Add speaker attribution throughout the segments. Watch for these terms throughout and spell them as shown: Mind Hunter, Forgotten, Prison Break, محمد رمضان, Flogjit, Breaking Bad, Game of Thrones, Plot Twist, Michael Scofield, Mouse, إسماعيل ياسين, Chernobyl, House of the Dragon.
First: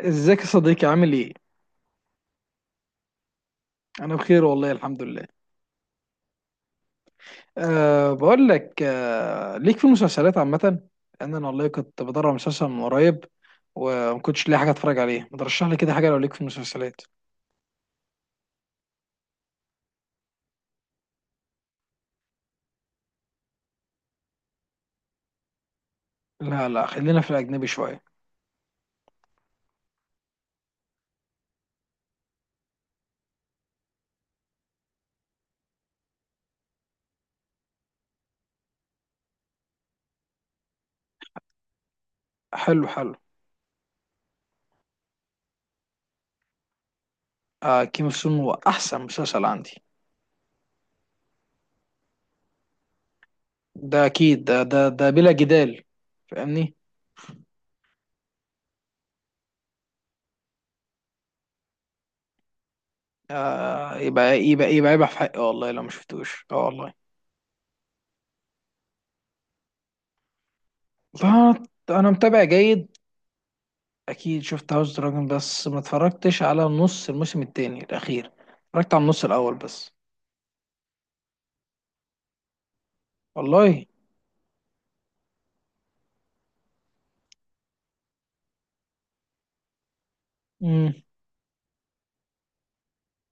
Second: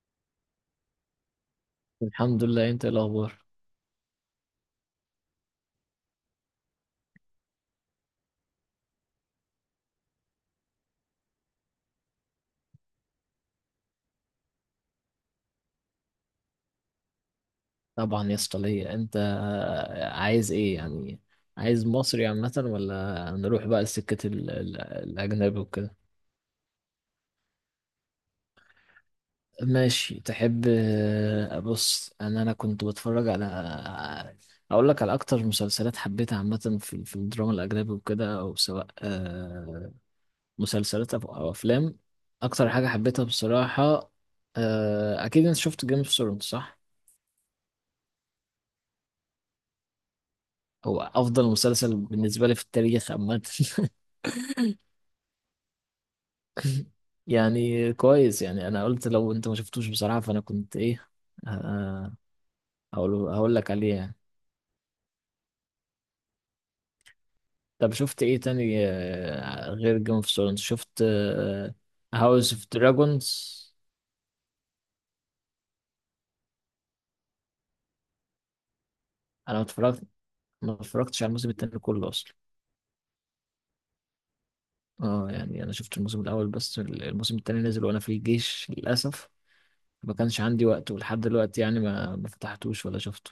Speaker 1: ازيك يا صديقي، عامل ايه؟
Speaker 2: الحمد لله. انت ايه الاخبار؟
Speaker 1: انا بخير والله، الحمد لله. بقول لك، ليك في المسلسلات عامة؟ لان انا والله كنت بدور على مسلسل من قريب وما كنتش لاقي حاجة اتفرج عليه. ما ترشح لي كده حاجة لو ليك في المسلسلات.
Speaker 2: طبعا يا اسطى، ليا انت. عايز ايه يعني؟ عايز مصري عامة ولا نروح بقى لسكة الأجنبي وكده؟
Speaker 1: لا لا، خلينا في الاجنبي شوية.
Speaker 2: ماشي، تحب. بص، أنا كنت بتفرج على. أقول لك على أكتر مسلسلات حبيتها عامة في الدراما الأجنبي وكده، أو سواء مسلسلات أو أفلام، أكتر
Speaker 1: حلو
Speaker 2: حاجة
Speaker 1: حلو.
Speaker 2: حبيتها بصراحة. أكيد أنت شفت جيم اوف ثرونز صح؟
Speaker 1: أه، كيم اوف سون هو احسن مسلسل عندي.
Speaker 2: هو أفضل مسلسل بالنسبة لي في التاريخ عامة.
Speaker 1: ده اكيد، ده ده ده بلا جدال، فاهمني؟
Speaker 2: يعني كويس، يعني انا قلت لو انت ما شفتوش بصراحة فانا كنت ايه. آه، هقول لك عليه
Speaker 1: آه،
Speaker 2: يعني.
Speaker 1: يبقى في حقي والله لو ما شفتوش. اه والله.
Speaker 2: طب شفت ايه تاني غير جيم اوف ثرونز؟ شفت
Speaker 1: فانا متابع
Speaker 2: هاوس اوف
Speaker 1: جيد.
Speaker 2: دراجونز؟
Speaker 1: اكيد شفت هاوس دراجون بس ما اتفرجتش على نص الموسم التاني الاخير، اتفرجت على النص الاول
Speaker 2: انا ما
Speaker 1: بس.
Speaker 2: اتفرجت ما اتفرجتش على الموسم التاني كله اصلا.
Speaker 1: والله.
Speaker 2: اه يعني انا شفت الموسم الاول، بس الموسم التاني نزل وانا في الجيش للاسف. ما كانش عندي وقت
Speaker 1: امم
Speaker 2: ولحد دلوقتي، يعني ما فتحتوش ولا شفته.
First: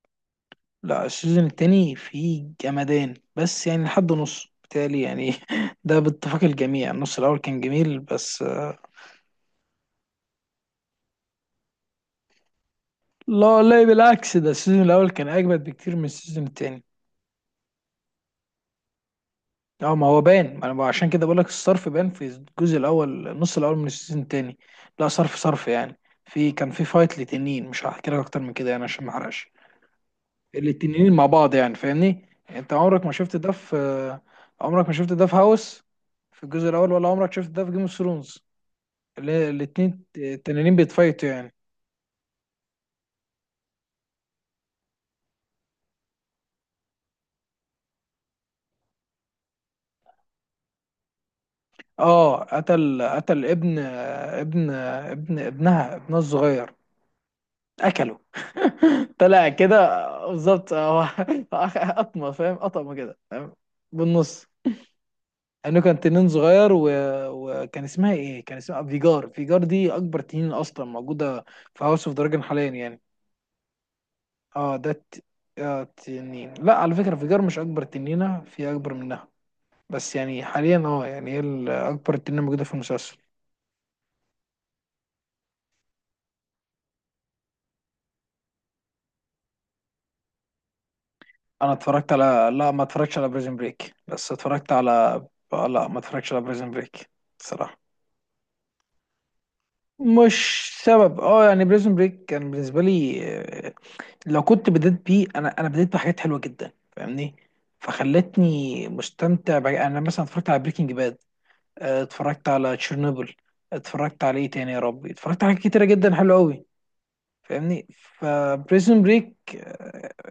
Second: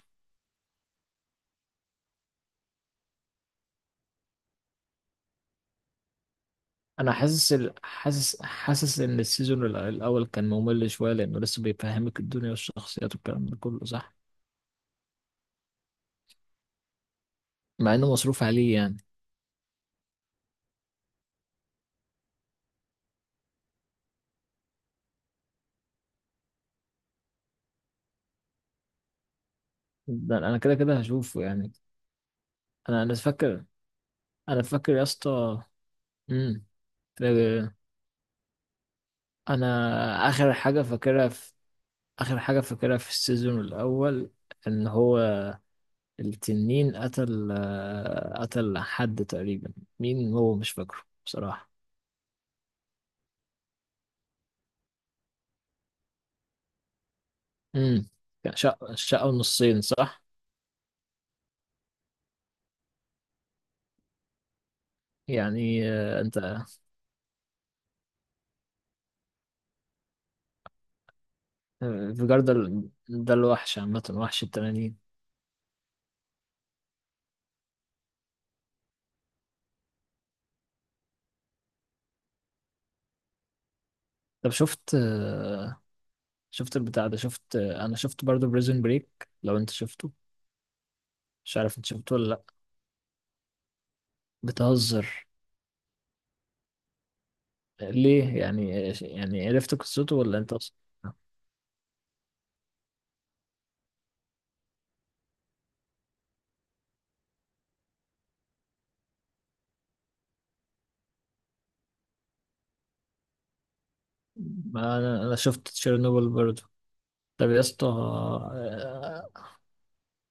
Speaker 1: لا، السيزون التاني فيه جمدان بس يعني لحد نص بالتالي يعني ده باتفاق الجميع،
Speaker 2: انا
Speaker 1: النص الاول
Speaker 2: حاسس
Speaker 1: كان جميل بس.
Speaker 2: ان السيزون الاول كان ممل شويه، لانه لسه بيفهمك الدنيا والشخصيات والكلام ده
Speaker 1: لا لا،
Speaker 2: كله، صح؟
Speaker 1: بالعكس، ده السيزون الاول كان اجمد بكتير من السيزون التاني.
Speaker 2: مع انه مصروف عليه يعني.
Speaker 1: اه، ما هو باين، ما انا عشان كده بقول لك الصرف باين في الجزء الاول، النص الاول من السيزون التاني. لا، صرف صرف يعني. كان في فايت لتنين، مش هحكي لك اكتر من كده يعني عشان ما احرقش.
Speaker 2: ده انا كده كده
Speaker 1: الاتنين مع
Speaker 2: هشوفه
Speaker 1: بعض
Speaker 2: يعني.
Speaker 1: يعني، فاهمني؟ انت
Speaker 2: انا
Speaker 1: عمرك ما
Speaker 2: انا
Speaker 1: شفت ده
Speaker 2: فاكر.
Speaker 1: في...
Speaker 2: انا فاكر يا اسطى.
Speaker 1: هاوس، في
Speaker 2: امم.
Speaker 1: الجزء الاول، ولا
Speaker 2: ف-
Speaker 1: عمرك شفت ده في جيم اوف ثرونز؟ الاتنين
Speaker 2: انا اخر
Speaker 1: التنانين
Speaker 2: حاجه
Speaker 1: بيتفايتوا
Speaker 2: فاكرها في
Speaker 1: يعني.
Speaker 2: اخر حاجه فاكرها في السيزون الاول، ان هو التنين قتل قتل حد تقريبا. مين هو مش فاكره بصراحه.
Speaker 1: اه، قتل ابنها الصغير.
Speaker 2: امم.
Speaker 1: اكله.
Speaker 2: كان شق شقه
Speaker 1: طلع كده
Speaker 2: نصين صح؟
Speaker 1: بالظبط هو. قطمه، فاهم؟ قطمه كده، فاهم؟ بالنص. انه
Speaker 2: يعني
Speaker 1: كان
Speaker 2: آه،
Speaker 1: تنين
Speaker 2: انت
Speaker 1: صغير. و... وكان اسمها ايه؟ كان اسمها فيجار. فيجار دي اكبر تنين اصلا موجوده في هاوس اوف
Speaker 2: فيجار
Speaker 1: دراجون
Speaker 2: ده
Speaker 1: حاليا يعني.
Speaker 2: ده الوحش عامة، وحش
Speaker 1: اه ده
Speaker 2: التنانين.
Speaker 1: الت... آه تنين، لا، على فكره فيجار مش اكبر تنينه، في اكبر منها. بس يعني حاليا يعني هي اكبر تنينه موجوده في المسلسل.
Speaker 2: طب شفت شفت البتاع ده، شفت انا شفت برضو بريزون بريك، لو انت شفته. مش
Speaker 1: انا
Speaker 2: عارف انت
Speaker 1: اتفرجت
Speaker 2: شفته ولا لا؟
Speaker 1: على لا، ما اتفرجتش على بريزن بريك، بس اتفرجت على
Speaker 2: بتهزر.
Speaker 1: آه، لا، ما اتفرجتش على بريزن بريك صراحه.
Speaker 2: ليه يعني يعني عرفت قصته ولا انت
Speaker 1: مش
Speaker 2: اصلا؟
Speaker 1: سبب، يعني بريزن بريك كان بالنسبه لي، لو كنت بديت بيه، انا بديت بحاجات حلوه جدا، فاهمني، فخلتني مستمتع بقى. انا مثلا اتفرجت على بريكنج باد، اتفرجت على تشيرنوبل، اتفرجت على ايه تاني يا
Speaker 2: ما
Speaker 1: ربي،
Speaker 2: انا
Speaker 1: اتفرجت على حاجات
Speaker 2: شفت
Speaker 1: كتيره جدا
Speaker 2: تشيرنوبل
Speaker 1: حلوه
Speaker 2: برضو.
Speaker 1: قوي،
Speaker 2: طب يا اسطى،
Speaker 1: فاهمني؟ فبريزن بريك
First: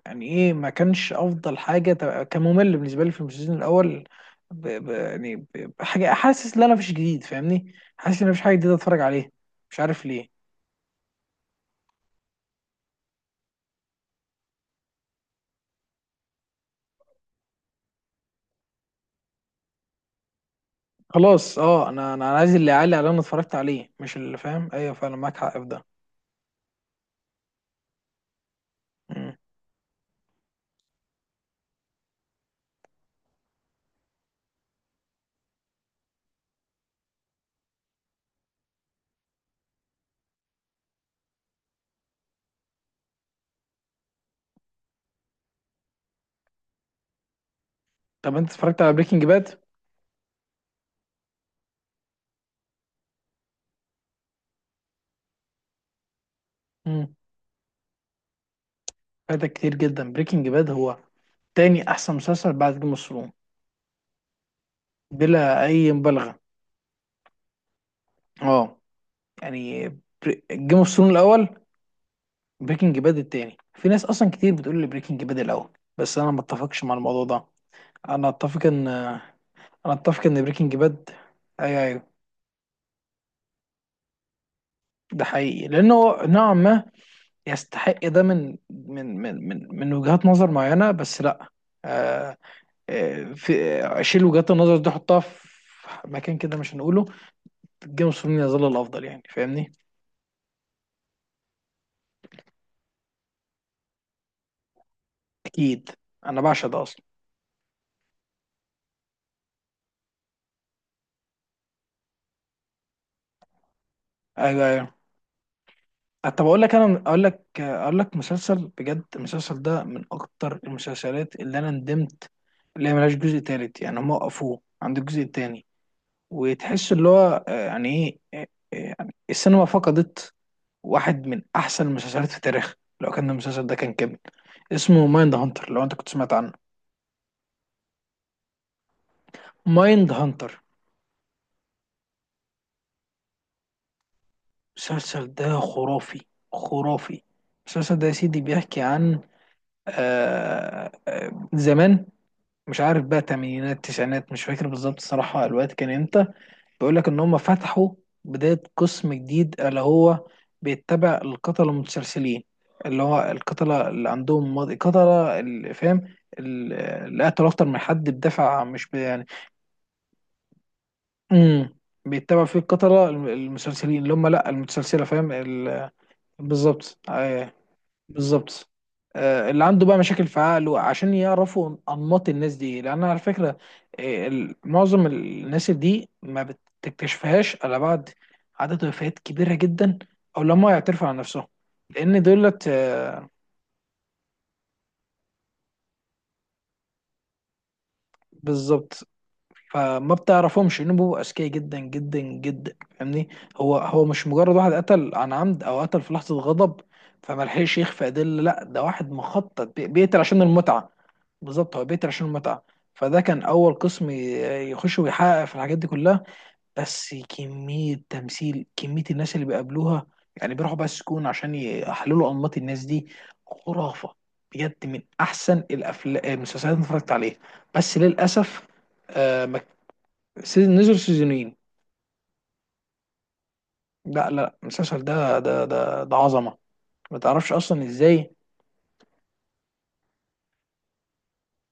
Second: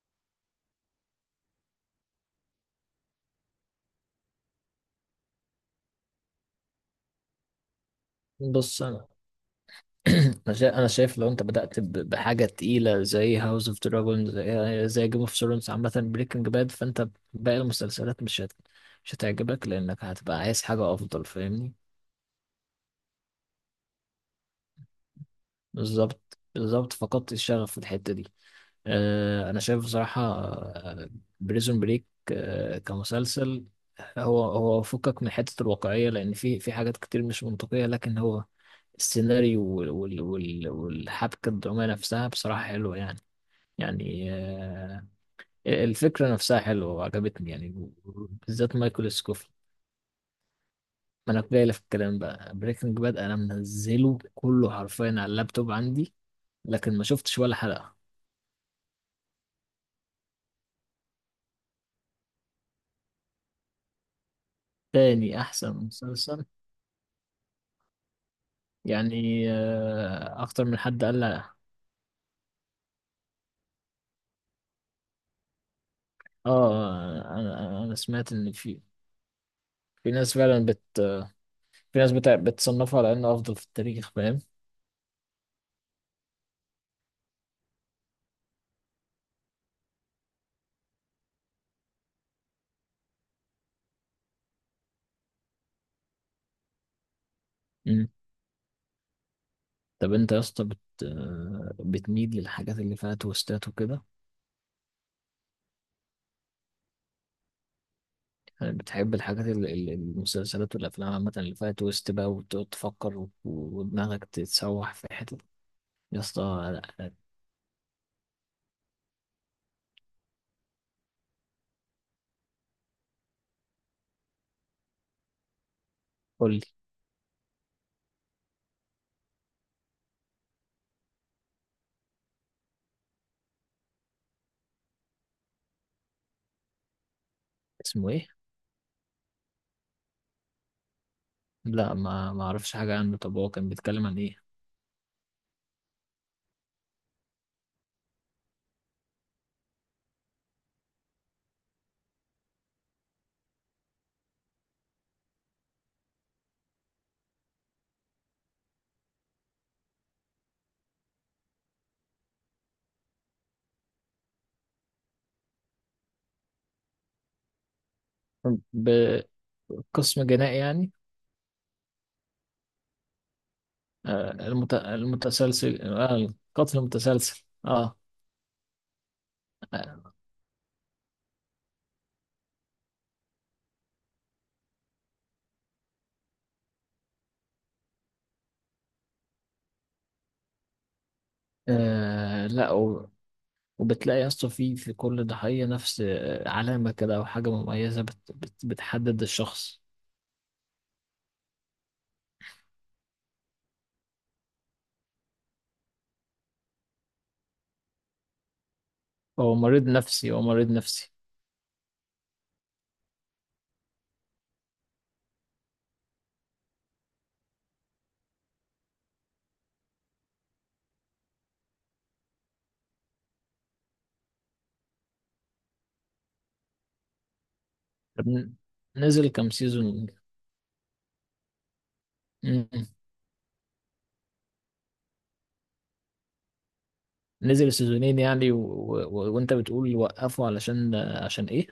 Speaker 1: يعني ايه؟ ما كانش افضل حاجه كان ممل بالنسبه لي في السيزون الاول. ب... ب... يعني ب... بحاجه، حاسس ان انا مفيش جديد، فاهمني، حاسس ان مفيش حاجه جديده
Speaker 2: بص
Speaker 1: اتفرج
Speaker 2: انا
Speaker 1: عليها، مش عارف ليه.
Speaker 2: انا شايف لو انت بدأت بحاجة تقيلة زي هاوس اوف دراجون، زي زي جيم اوف ثرونز عامة، بريكنج باد، فانت باقي المسلسلات مش هتعجبك، لانك هتبقى عايز حاجة افضل
Speaker 1: خلاص،
Speaker 2: فاهمني.
Speaker 1: انا عايز اللي يعلي على اللي انا اتفرجت عليه مش اللي فاهم. ايوه فعلا، معاك حق في ده.
Speaker 2: بالظبط، بالظبط، فقدت الشغف في الحتة دي.
Speaker 1: مم.
Speaker 2: آه انا شايف بصراحة بريزون بريك كمسلسل، هو فكك من حتة الواقعية، لان في حاجات كتير مش منطقية، لكن هو السيناريو والحبكة الدرامية نفسها بصراحة حلوة يعني. يعني الفكرة نفسها حلوة وعجبتني يعني.
Speaker 1: طب انت
Speaker 2: بالذات
Speaker 1: اتفرجت على
Speaker 2: مايكل
Speaker 1: بريكنج
Speaker 2: سكوفي.
Speaker 1: باد؟
Speaker 2: ما انا جاي في الكلام بقى، بريكنج باد انا منزله كله حرفيا على اللابتوب عندي، لكن ما
Speaker 1: امم
Speaker 2: شفتش ولا حلقة.
Speaker 1: فاتك كتير جدا، بريكنج باد هو تاني احسن مسلسل بعد جيم اوف ثرونز،
Speaker 2: تاني
Speaker 1: بلا
Speaker 2: احسن
Speaker 1: اي مبالغه.
Speaker 2: مسلسل؟
Speaker 1: اه
Speaker 2: يعني
Speaker 1: يعني
Speaker 2: اكتر من
Speaker 1: جيم اوف
Speaker 2: حد
Speaker 1: ثرونز
Speaker 2: قال، لا.
Speaker 1: الاول، بريكنج باد التاني. في ناس اصلا كتير بتقول لي بريكنج باد الاول، بس انا ما اتفقش مع الموضوع
Speaker 2: اه
Speaker 1: ده.
Speaker 2: انا
Speaker 1: انا
Speaker 2: سمعت ان
Speaker 1: اتفق
Speaker 2: في
Speaker 1: ان،
Speaker 2: في ناس فعلا
Speaker 1: بريكنج
Speaker 2: بت
Speaker 1: باد، ايوه
Speaker 2: في
Speaker 1: ايوه،
Speaker 2: ناس بتصنفه على انه افضل في التاريخ فاهم.
Speaker 1: ده حقيقي لانه نوعا ما يستحق ده من وجهات نظر معينة، بس لا. آه آه، في اشيل وجهات النظر دي، احطها في مكان كده مش هنقوله. جيم
Speaker 2: مم.
Speaker 1: اوف ثرونز يظل الافضل يعني، فاهمني؟
Speaker 2: طب انت يا اسطى بت... آه، بتميل للحاجات اللي فيها تويستات وكده؟
Speaker 1: اكيد، انا بعشق ده اصلا.
Speaker 2: بتحب الحاجات المسلسلات والأفلام عامة اللي فيها تويست بقى، وتقعد تفكر ودماغك
Speaker 1: ايوه ايوه.
Speaker 2: تتسوح في حتة، يا اسطى؟
Speaker 1: طب اقول لك، انا
Speaker 2: لا،
Speaker 1: اقول لك اقول لك مسلسل بجد. المسلسل ده من اكتر المسلسلات اللي انا ندمت، اللي هي ملهاش جزء تالت، يعني هم وقفوه عند الجزء التاني.
Speaker 2: قول لي.
Speaker 1: وتحس اللي هو، يعني ايه، يعني السينما فقدت واحد من احسن المسلسلات في التاريخ لو كان المسلسل ده كان كامل. اسمه مايند هانتر، لو انت كنت سمعت عنه.
Speaker 2: اسمه ايه؟
Speaker 1: مايند هانتر.
Speaker 2: لا ما اعرفش حاجة عنه. طب هو كان بيتكلم عن ايه؟
Speaker 1: المسلسل ده خرافي، خرافي. المسلسل ده يا سيدي بيحكي عن، زمان، مش عارف بقى، تمانينات تسعينات، مش فاكر بالظبط الصراحة الوقت كان امتى. بيقول لك ان هم فتحوا بداية قسم جديد، اللي هو بيتبع القتلة المتسلسلين، اللي هو القتلة اللي عندهم ماضي قتلة، اللي فاهم، اللي قتلوا اكتر من حد بدافع، مش يعني.
Speaker 2: بقسم جنائي يعني.
Speaker 1: امم بيتبع فيه القتلة المسلسلين اللي هم، لا، المتسلسلة، فاهم
Speaker 2: المتسلسل، القتل
Speaker 1: بالظبط.
Speaker 2: المتسلسل، اه.
Speaker 1: بالظبط. اللي عنده بقى مشاكل في عقله عشان يعرفوا انماط الناس دي، لان على فكره معظم الناس دي ما بتكتشفهاش الا بعد عدد وفيات كبيره جدا، او لما يعترفوا عن نفسهم، لان
Speaker 2: آه
Speaker 1: دولت،
Speaker 2: لا و- وبتلاقي يا اسطى في كل ضحية نفس علامة كده، أو حاجة مميزة بت بت
Speaker 1: بالظبط،
Speaker 2: بتحدد الشخص.
Speaker 1: فما بتعرفهمش لأنهم بيبقوا اذكياء جدا جدا جدا، فاهمني؟ هو مش مجرد واحد قتل عن عمد او قتل في لحظه غضب فما لحقش يخفي ادله، لا ده واحد
Speaker 2: هو
Speaker 1: مخطط،
Speaker 2: مريض
Speaker 1: بيقتل
Speaker 2: نفسي،
Speaker 1: عشان
Speaker 2: هو مريض
Speaker 1: المتعه.
Speaker 2: نفسي.
Speaker 1: بالظبط، هو بيقتل عشان المتعه. فده كان اول قسم يخش ويحقق في الحاجات دي كلها. بس كميه تمثيل، كميه الناس اللي بيقابلوها، يعني بيروحوا بقى السجون عشان يحللوا انماط الناس دي، خرافه. بجد من احسن الافلام، المسلسلات اللي اتفرجت عليها. بس
Speaker 2: طب
Speaker 1: للاسف.
Speaker 2: نزل
Speaker 1: آه،
Speaker 2: كام
Speaker 1: ما
Speaker 2: سيزون؟
Speaker 1: سيزن نزل سيزونين.
Speaker 2: مم.
Speaker 1: لا لا، المسلسل ده عظمة، ما تعرفش
Speaker 2: نزل
Speaker 1: أصلا
Speaker 2: سيزونين،
Speaker 1: إزاي.
Speaker 2: يعني وانت بتقول وقفوا عشان ايه؟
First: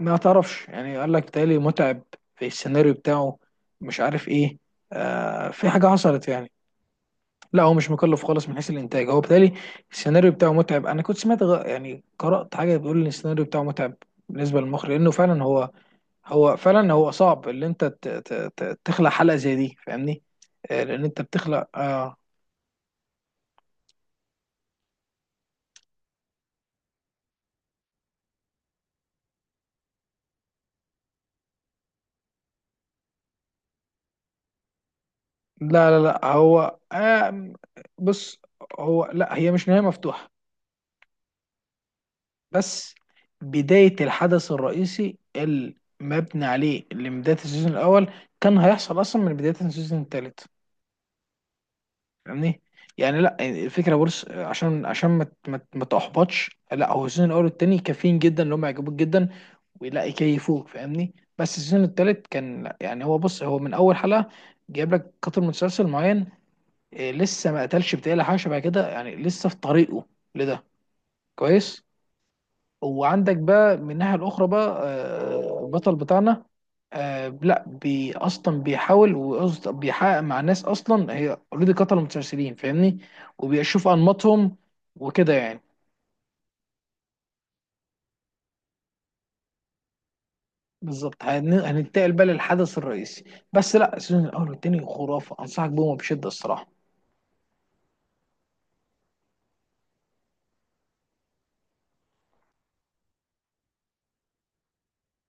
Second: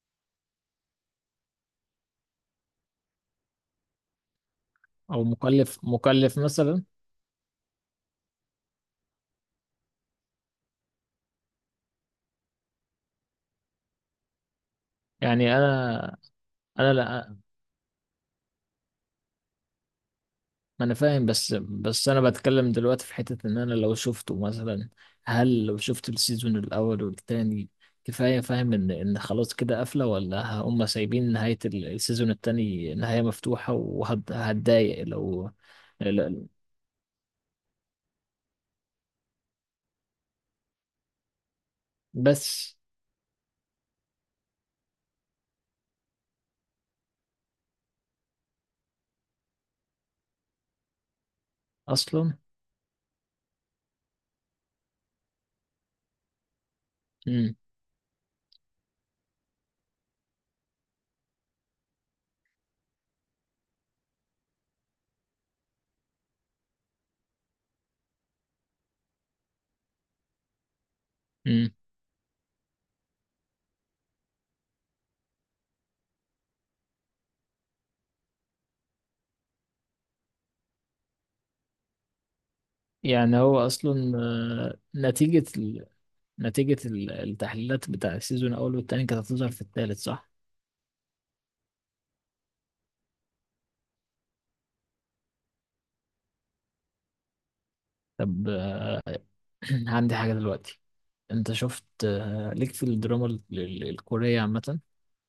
Speaker 1: ما تعرفش، يعني قال لك تالي متعب في السيناريو بتاعه، مش عارف إيه،
Speaker 2: او
Speaker 1: في
Speaker 2: مكلف،
Speaker 1: حاجة حصلت
Speaker 2: مكلف
Speaker 1: يعني.
Speaker 2: مثلا.
Speaker 1: لا، هو مش مكلف خالص من حيث الإنتاج، هو بالتالي السيناريو بتاعه متعب. أنا كنت سمعت، يعني قرأت حاجة بتقول إن السيناريو بتاعه متعب بالنسبة للمخرج، لأنه فعلا
Speaker 2: يعني انا انا
Speaker 1: هو
Speaker 2: لا
Speaker 1: صعب اللي أنت تخلق حلقة زي دي، فاهمني؟
Speaker 2: ما انا
Speaker 1: لأن أنت
Speaker 2: فاهم، بس
Speaker 1: بتخلق.
Speaker 2: انا بتكلم دلوقتي في حتة، ان انا لو شفته مثلا، هل لو شفت السيزون الاول والتاني كفاية؟ فاهم ان خلاص كده قافلة، ولا هم سايبين نهاية السيزون التاني نهاية مفتوحة وهتضايق لو
Speaker 1: لا لا لا،
Speaker 2: لا-
Speaker 1: هو آم، بص، لا، هي مش نهاية مفتوحة.
Speaker 2: بس
Speaker 1: بس بداية الحدث الرئيسي المبني عليه اللي من بداية السيزون الأول كان هيحصل أصلا من بداية السيزون التالت،
Speaker 2: اصلا.
Speaker 1: فاهمني؟ يعني لا، الفكرة، بص، عشان ما تحبطش. لا، هو السيزون الأول والتاني كافيين جدا إن هم يعجبوك جدا ولا يكيفوك، فاهمني؟ بس السيزون التالت كان، لا يعني، بص هو من أول حلقة جايب لك قاتل متسلسل معين. إيه، لسه ما قتلش، بتقل حاجه شبه كده يعني، لسه في طريقه لده،
Speaker 2: مم.
Speaker 1: كويس. وعندك بقى من الناحيه الاخرى بقى، البطل بتاعنا، لا، بي اصلا بيحاول، بيحقق مع ناس اصلا هي اوريدي قتلوا متسلسلين، فاهمني،
Speaker 2: يعني هو
Speaker 1: وبيشوف
Speaker 2: اصلا
Speaker 1: انماطهم وكده يعني.
Speaker 2: نتيجة التحليلات بتاع السيزون الاول والتاني كانت هتظهر في التالت صح؟
Speaker 1: بالظبط، هننتقل بقى للحدث الرئيسي. بس لا، السيزون الاول والتاني خرافه، انصحك بيهم بشده الصراحه.
Speaker 2: طب عندي حاجة دلوقتي. انت شفت ليك في الدراما الكورية عامة؟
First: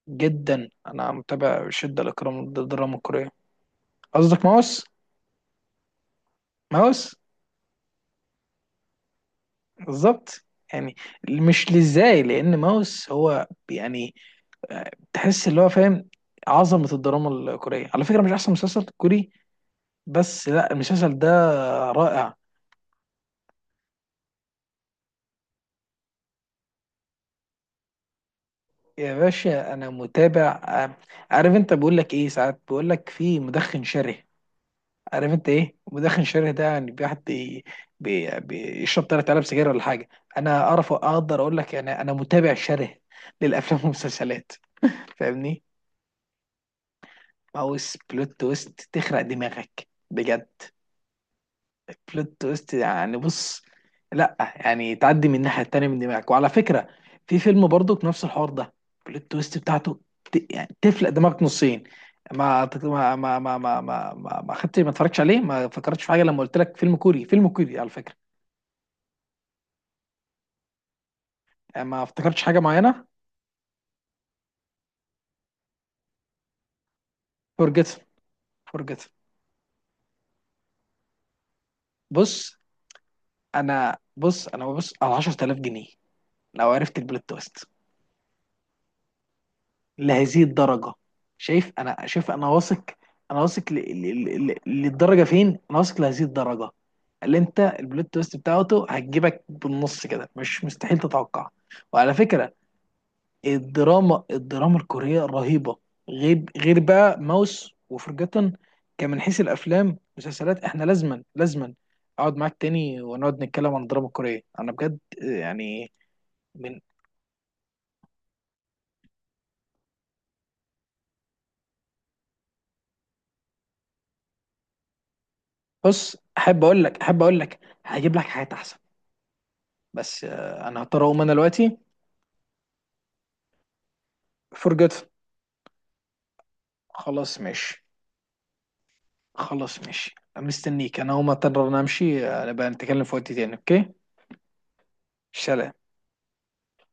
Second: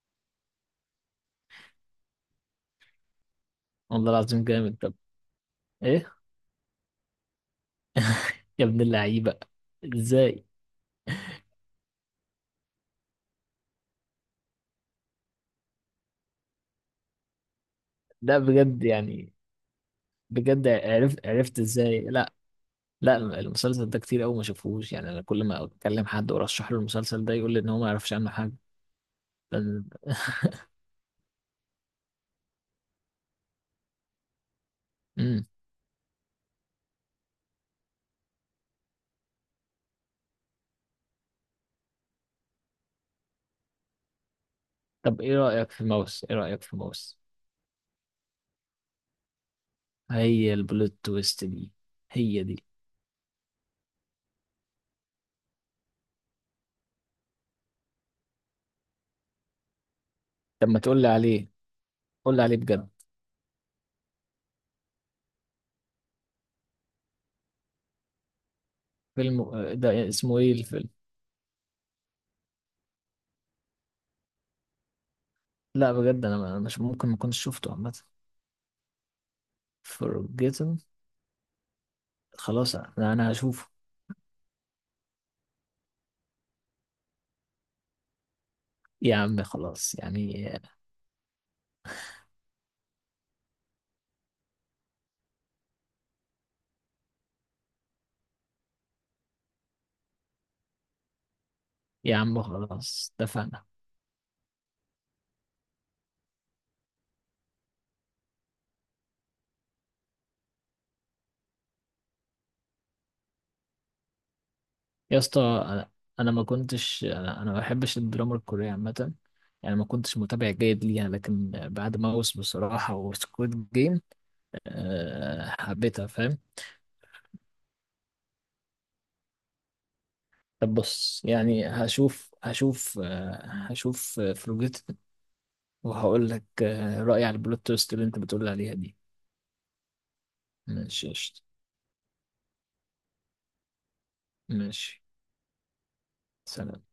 Speaker 1: جدا، انا متابع بشده الاكرام الدراما الكوريه.
Speaker 2: والله العظيم
Speaker 1: قصدك
Speaker 2: جامد.
Speaker 1: ماوس؟
Speaker 2: طب ايه؟
Speaker 1: ماوس.
Speaker 2: يا ابن اللعيبة، ازاي؟
Speaker 1: بالظبط يعني. مش لازاي، لان ماوس هو يعني، تحس اللي هو، فاهم؟ عظمه الدراما الكوريه، على فكره مش
Speaker 2: لا
Speaker 1: احسن
Speaker 2: بجد
Speaker 1: مسلسل كوري،
Speaker 2: يعني؟
Speaker 1: بس
Speaker 2: بجد
Speaker 1: لا، المسلسل
Speaker 2: عرفت
Speaker 1: ده
Speaker 2: ازاي؟ لا،
Speaker 1: رائع.
Speaker 2: لا، المسلسل ده كتير قوي ما شافوهوش، يعني انا كل ما اكلم حد وارشح له المسلسل ده يقول لي ان هو ما يعرفش عنه حاجة.
Speaker 1: يا باشا، انا متابع، عارف انت بقول لك ايه؟ ساعات بقول لك في مدخن شره. عارف
Speaker 2: امم.
Speaker 1: انت ايه مدخن شره ده يعني؟ بيحط، بيشرب تلات علب سجاير ولا حاجه. انا اعرف، اقدر اقول لك يعني انا متابع شره للافلام والمسلسلات،
Speaker 2: طب ايه
Speaker 1: فاهمني؟
Speaker 2: رأيك في ماوس، ايه رأيك في ماوس؟
Speaker 1: ماوس بلوت تويست، تخرق دماغك بجد.
Speaker 2: هي البلوت تويست دي،
Speaker 1: بلوت
Speaker 2: هي دي.
Speaker 1: تويست يعني، بص، لا يعني تعدي من الناحية التانية من دماغك. وعلى فكرة، في فيلم برضو نفس الحوار ده، بلوت تويست بتاعته، ت...
Speaker 2: طب
Speaker 1: يعني
Speaker 2: ما تقول لي
Speaker 1: تفلق دماغك
Speaker 2: عليه.
Speaker 1: نصين.
Speaker 2: قول لي عليه
Speaker 1: ما تت-
Speaker 2: بجد.
Speaker 1: ما ما ما ما ما ما, ما خدت، ما اتفرجتش عليه، ما فكرتش في حاجة لما قلت لك فيلم كوري. فيلم كوري، على فكرة،
Speaker 2: فيلم، ده اسمه ايه الفيلم؟
Speaker 1: يعني ما افتكرتش حاجة معينة.
Speaker 2: لا بجد، انا مش ممكن ما كنتش شفته
Speaker 1: فورجيت،
Speaker 2: عامة.
Speaker 1: فورجيت.
Speaker 2: Forgotten.
Speaker 1: بص،
Speaker 2: خلاص انا هشوفه.
Speaker 1: انا ببص على 10000 جنيه لو عرفت البلوت تويست
Speaker 2: يا عم خلاص
Speaker 1: لهذه
Speaker 2: يعني.
Speaker 1: الدرجة. شايف؟ انا واثق، انا واثق، للدرجة فين؟ انا واثق لهذه الدرجة اللي انت البلوت تويست بتاعته هتجيبك بالنص كده، مش مستحيل تتوقع. وعلى
Speaker 2: يا عم
Speaker 1: فكرة،
Speaker 2: خلاص اتفقنا.
Speaker 1: الدراما الكورية رهيبة. غير بقى ماوس وفرجتن، كان من حيث الافلام، مسلسلات، احنا لازما لازما اقعد معاك تاني ونقعد نتكلم عن الدراما الكورية انا بجد
Speaker 2: يا اسطى انا،
Speaker 1: يعني.
Speaker 2: أنا ما
Speaker 1: من
Speaker 2: كنتش انا أنا ما بحبش الدراما الكورية عامة. يعني ما كنتش متابع جيد ليها، لكن بعد ماوس بصراحة وسكويد جيم، أه حبيتها
Speaker 1: بص،
Speaker 2: فاهم.
Speaker 1: احب اقول لك هجيب لك حاجات احسن. بس
Speaker 2: طب
Speaker 1: انا هضطر اقوم
Speaker 2: بص،
Speaker 1: انا
Speaker 2: يعني
Speaker 1: دلوقتي.
Speaker 2: هشوف فلوجيت،
Speaker 1: فرجت.
Speaker 2: وهقول لك رأيي على
Speaker 1: خلاص
Speaker 2: البلوت
Speaker 1: ماشي.
Speaker 2: تويست اللي انت بتقول عليها دي.
Speaker 1: خلاص ماشي، مستنيك.
Speaker 2: ماشي
Speaker 1: انا هقوم
Speaker 2: قشطة.
Speaker 1: اضطر، أنا امشي. نبقى نتكلم في وقت تاني، اوكي.
Speaker 2: ماشي.
Speaker 1: سلام.
Speaker 2: سلام.